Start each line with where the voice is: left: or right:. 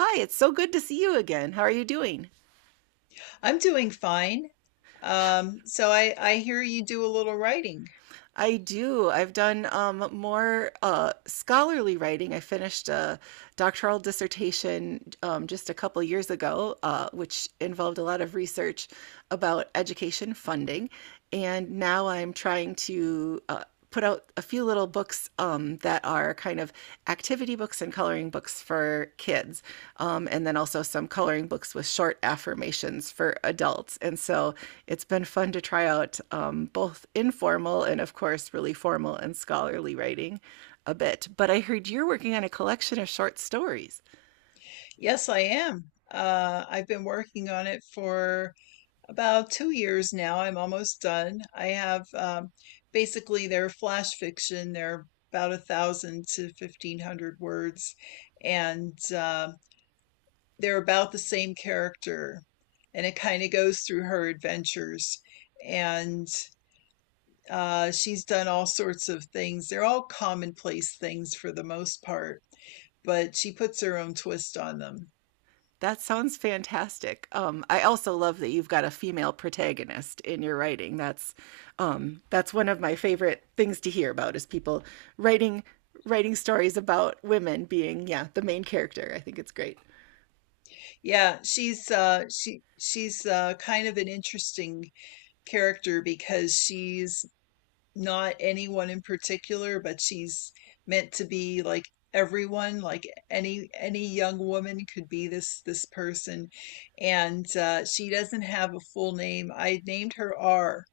right: Hi, it's so good to see you again. How are you doing?
left: I'm doing fine. So I hear you do a little writing.
right: I do. I've done more scholarly writing. I finished a doctoral dissertation just a couple years ago, which involved a lot of research about education funding. And now I'm trying to put out a few little books that are kind of activity books and coloring books for kids, and then also some coloring books with short affirmations for adults. And so it's been fun to try out both informal and, of course, really formal and scholarly writing a bit. But I heard you're working on a collection of short stories.
left: Yes, I am. I've been working on it for about 2 years now. I'm almost done. I have Basically, they're flash fiction. They're about 1,000 to 1,500 words, and they're about the same character, and it kind of goes through her adventures. And She's done all sorts of things. They're all commonplace things for the most part, but she puts her own twist on them.
right: That sounds fantastic. I also love that you've got a female protagonist in your writing. That's one of my favorite things to hear about is people writing writing stories about women being, yeah, the main character. I think it's great.
left: Yeah, she's kind of an interesting character because she's not anyone in particular, but she's meant to be like everyone, like any young woman could be this person. And she doesn't have a full name. I named her R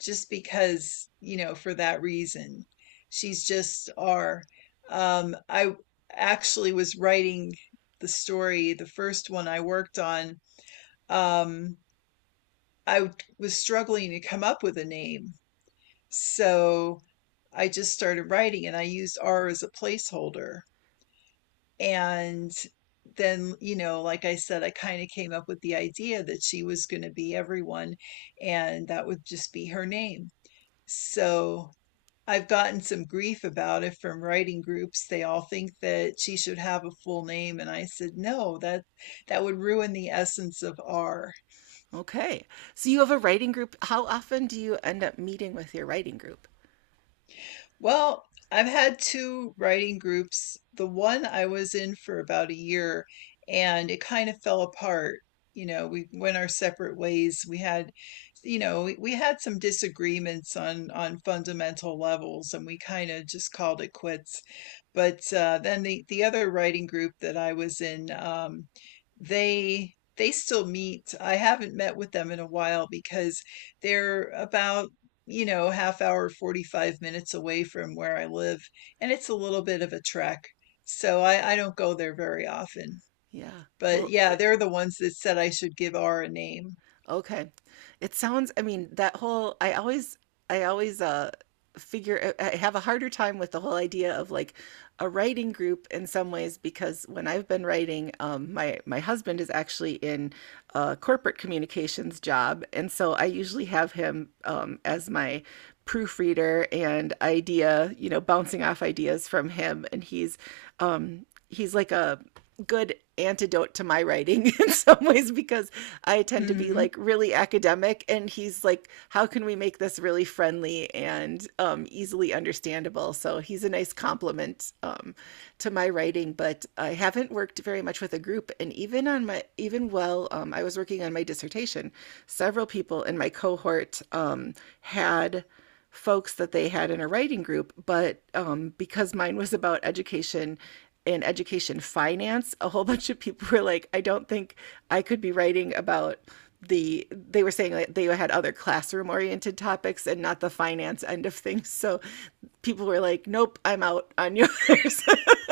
left: just because, you know, for that reason. She's just R. I actually was writing the story, the first one I worked on. Um, I was struggling to come up with a name, so I just started writing and I used R as a placeholder. And then, you know, like I said, I kind of came up with the idea that she was going to be everyone and that would just be her name. So I've gotten some grief about it from writing groups. They all think that she should have a full name. And I said, no, that would ruin the essence of R.
right: Okay, so you have a writing group. How often do you end up meeting with your writing group?
left: Well, I've had two writing groups. The one I was in for about a year and it kind of fell apart. You know, we went our separate ways. We had, you know, we had some disagreements on fundamental levels and we kind of just called it quits. But then the other writing group that I was in, they still meet. I haven't met with them in a while because they're about, you know, half hour, 45 minutes away from where I live. And it's a little bit of a trek. So I don't go there very often.
right: Yeah.
left: But
right: Well,
left: yeah, they're the ones that said I should give R a name.
right: okay. It sounds, I mean, that whole, I always, figure, I have a harder time with the whole idea of like a writing group in some ways because when I've been writing, my husband is actually in a corporate communications job. And so I usually have him, as my proofreader and idea, you know, bouncing off ideas from him. And he's like a, good antidote to my writing in some ways because I tend to be
left: Hmm
right: like really academic, and he's like, how can we make this really friendly and easily understandable? So he's a nice compliment to my writing, but I haven't worked very much with a group. And even on my even while I was working on my dissertation, several people in my cohort had folks that they had in a writing group. But because mine was about education and education finance, a whole bunch of people were like, I don't think I could be writing about they were saying that they had other classroom oriented topics and not the finance end of things. So people were like, nope, I'm out on yours.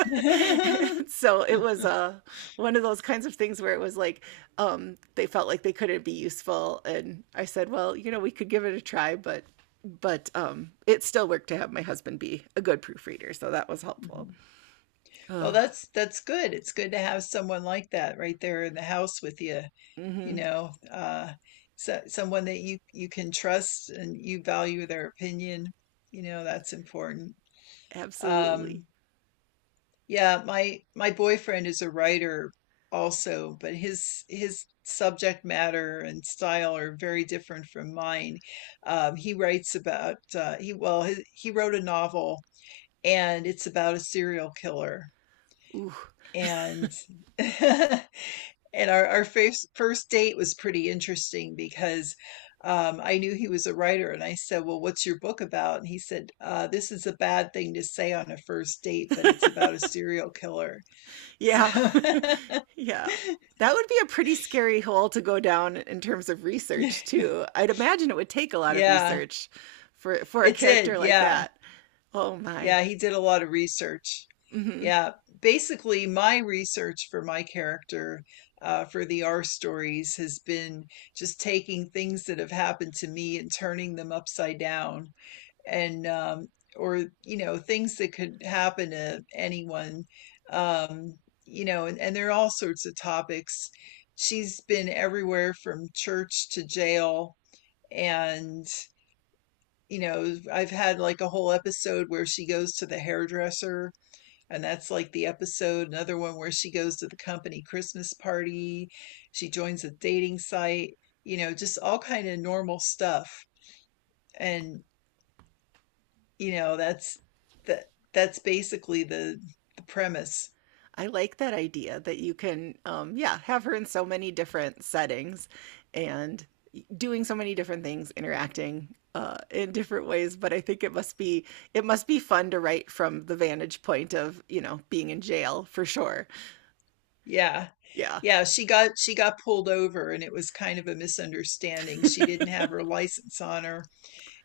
right: So it was one of those kinds of things where it was like they felt like they couldn't be useful, and I said, well, you know, we could give it a try. But it still worked to have my husband be a good proofreader, so that was helpful.
left: Well, that's good. It's good to have someone like that right there in the house with you, you know, so, someone that you can trust and you value their opinion. You know, that's important.
right: Absolutely.
left: Um, Yeah, my boyfriend is a writer also, but his subject matter and style are very different from mine. He writes about he well He wrote a novel and it's about a serial killer
right: Ooh.
left: and and our first date was pretty interesting because I knew he was a writer and I said, "Well, what's your book about?" And he said, "This is a bad thing to say on a first date, but it's about a serial killer." So
right: Yeah. Yeah, that would be a pretty scary hole to go down in terms of research too. I'd imagine it would take a lot of
left: yeah,
right: research for a
left: it
right: character
left: did.
right: like
left: Yeah.
right: that. Oh my.
left: Yeah, he did a lot of research. Yeah. Basically, my research for my character, for the R stories, has been just taking things that have happened to me and turning them upside down and or, you know, things that could happen to anyone. Um, you know, and there are all sorts of topics. She's been everywhere from church to jail and, you know, I've had like a whole episode where she goes to the hairdresser, and that's like the episode. Another one where she goes to the company Christmas party, she joins a dating site, you know, just all kind of normal stuff. And, you know, that that's basically the premise.
right: I like that idea that you can, yeah, have her in so many different settings and doing so many different things, interacting in different ways. But I think it must be fun to write from the vantage point of, you know, being in jail for sure.
left: Yeah.
right: Yeah,
left: Yeah, she got pulled over and it was kind of a misunderstanding. She didn't have her license on her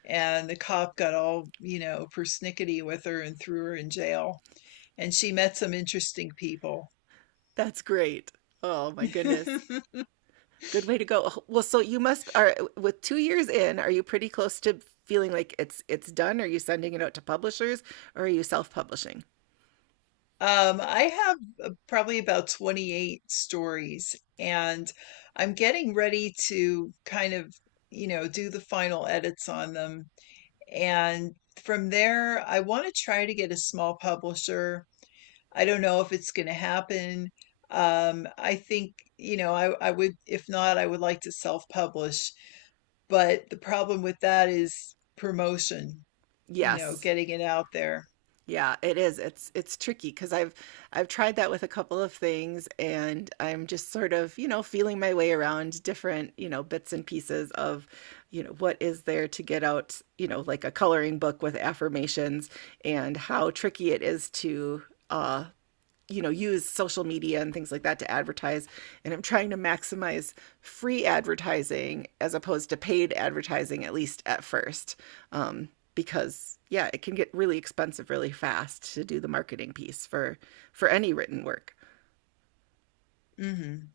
left: and the cop got all, you know, persnickety with her and threw her in jail. And she met some interesting people.
right: that's great. Oh my goodness,
left: um,
right: good way to go. Oh, well, so you must are with 2 years in. Are you pretty close to feeling like it's done? Are you sending it out to publishers, or are you self publishing?
left: I have probably about 28 stories, and I'm getting ready to kind of, you know, do the final edits on them. And from there, I want to try to get a small publisher. I don't know if it's going to happen. I think, you know, I would, if not, I would like to self-publish. But the problem with that is promotion, you know,
right: Yes.
left: getting it out there.
right: Yeah, it is. It's it's tricky because 'cause I've tried that with a couple of things, and I'm just sort of, you know, feeling my way around different, you know, bits and pieces of, you know, what is there to get out, you know, like a coloring book with affirmations and how tricky it is to uh you know, use social media and things like that to advertise. And I'm trying to maximize free advertising as opposed to paid advertising, at least at first, um, because, yeah, it can get really expensive really fast to do the marketing piece for any written work.
left: Mhm.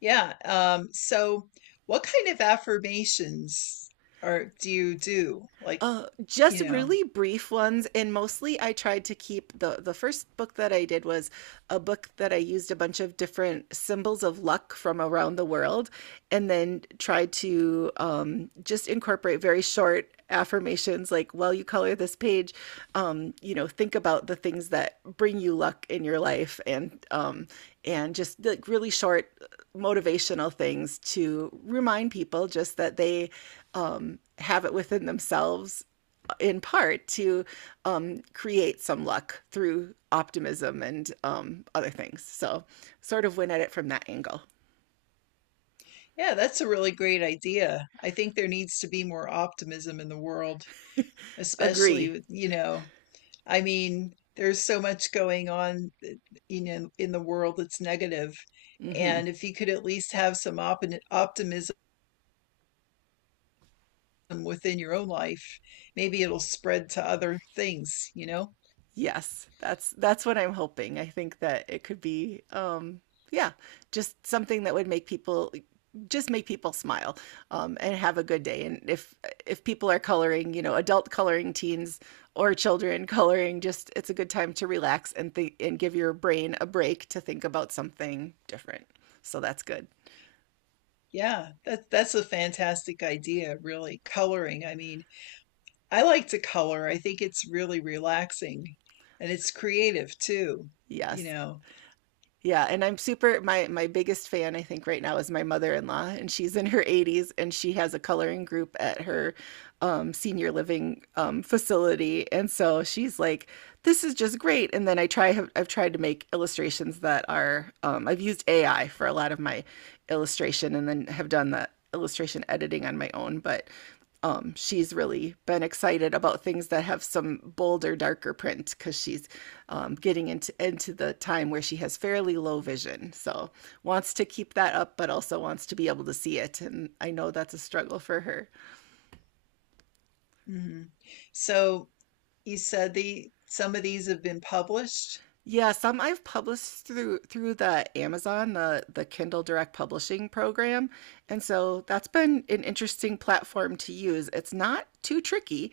left: Yeah, so what kind of affirmations are do you do? Like, you
right: Just
left: know,
right: really brief ones, and mostly I tried to keep the first book that I did was a book that I used a bunch of different symbols of luck from around the world, and then tried to just incorporate very short affirmations like, while you color this page, you know, think about the things that bring you luck in your life. And and just like really short, motivational things to remind people just that they have it within themselves in part to create some luck through optimism and other things. So, sort of win at it from that angle.
left: yeah, that's a really great idea. I think there needs to be more optimism in the world, especially
right: Agree.
left: with, you know, I mean, there's so much going on, you know, in the world that's negative.
right: Mm-hmm.
left: And if you could at least have some op optimism within your own life, maybe it'll spread to other things, you know?
right: Yes, that's what I'm hoping. I think that it could be, yeah, just something that would make people just make people smile and have a good day. And if people are coloring, you know, adult coloring teens or children coloring, just it's a good time to relax and think and give your brain a break to think about something different. So that's good.
left: Yeah, that's a fantastic idea, really. Coloring. I mean, I like to color. I think it's really relaxing and it's creative too, you
right: Yes.
left: know.
right: Yeah, and I'm super my my biggest fan I think right now is my mother-in-law, and she's in her 80s, and she has a coloring group at her senior living facility. And so she's like, this is just great. And then I try have, I've tried to make illustrations that are I've used AI for a lot of my illustration, and then have done the illustration editing on my own. But she's really been excited about things that have some bolder, darker print because she's getting into the time where she has fairly low vision. So wants to keep that up, but also wants to be able to see it. And I know that's a struggle for her.
left: Hmm. So you said the some of these have been published.
right: Yeah, some I've published through the Amazon, the Kindle Direct Publishing program, and so that's been an interesting platform to use. It's not too tricky.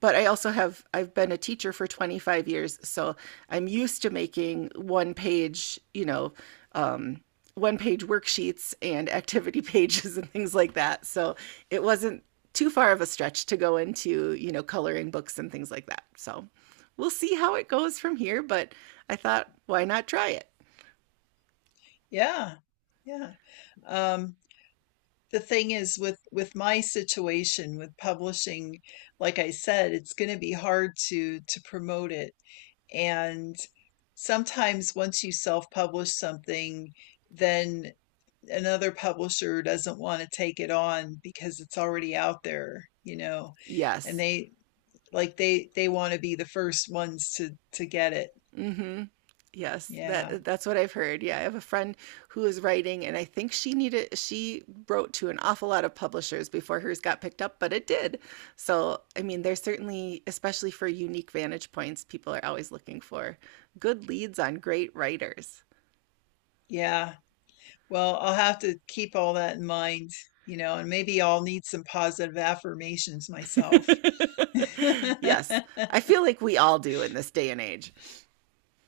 right: But I also have I've been a teacher for 25 years, so I'm used to making one page, you know, um, one page worksheets and activity pages and things like that. So it wasn't too far of a stretch to go into, you know, coloring books and things like that. So we'll see how it goes from here, but I thought, why not try it?
left: Yeah. Yeah. Um, the thing is with my situation with publishing, like I said, it's going to be hard to promote it. And sometimes once you self-publish something, then another publisher doesn't want to take it on because it's already out there, you know, and
right: Yes.
left: they want to be the first ones to get it.
right: Mhm. Yes,
left: Yeah.
right: that that's what I've heard. Yeah, I have a friend who is writing, and I think she wrote to an awful lot of publishers before hers got picked up, but it did. So, I mean, there's certainly, especially for unique vantage points, people are always looking for good leads on great writers.
left: Yeah. Well, I'll have to keep all that in mind, you know, and maybe I'll need some positive affirmations myself.
right: Yes, I feel like we all do in this day and age.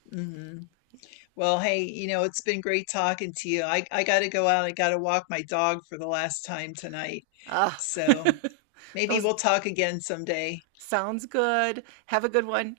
left: Hmm. Well, hey, you know, it's been great talking to you. I got to go out. I got to walk my dog for the last time tonight.
right: Ah,
left: So, maybe
right: those
left: we'll talk again someday.
right: sounds good. Have a good one.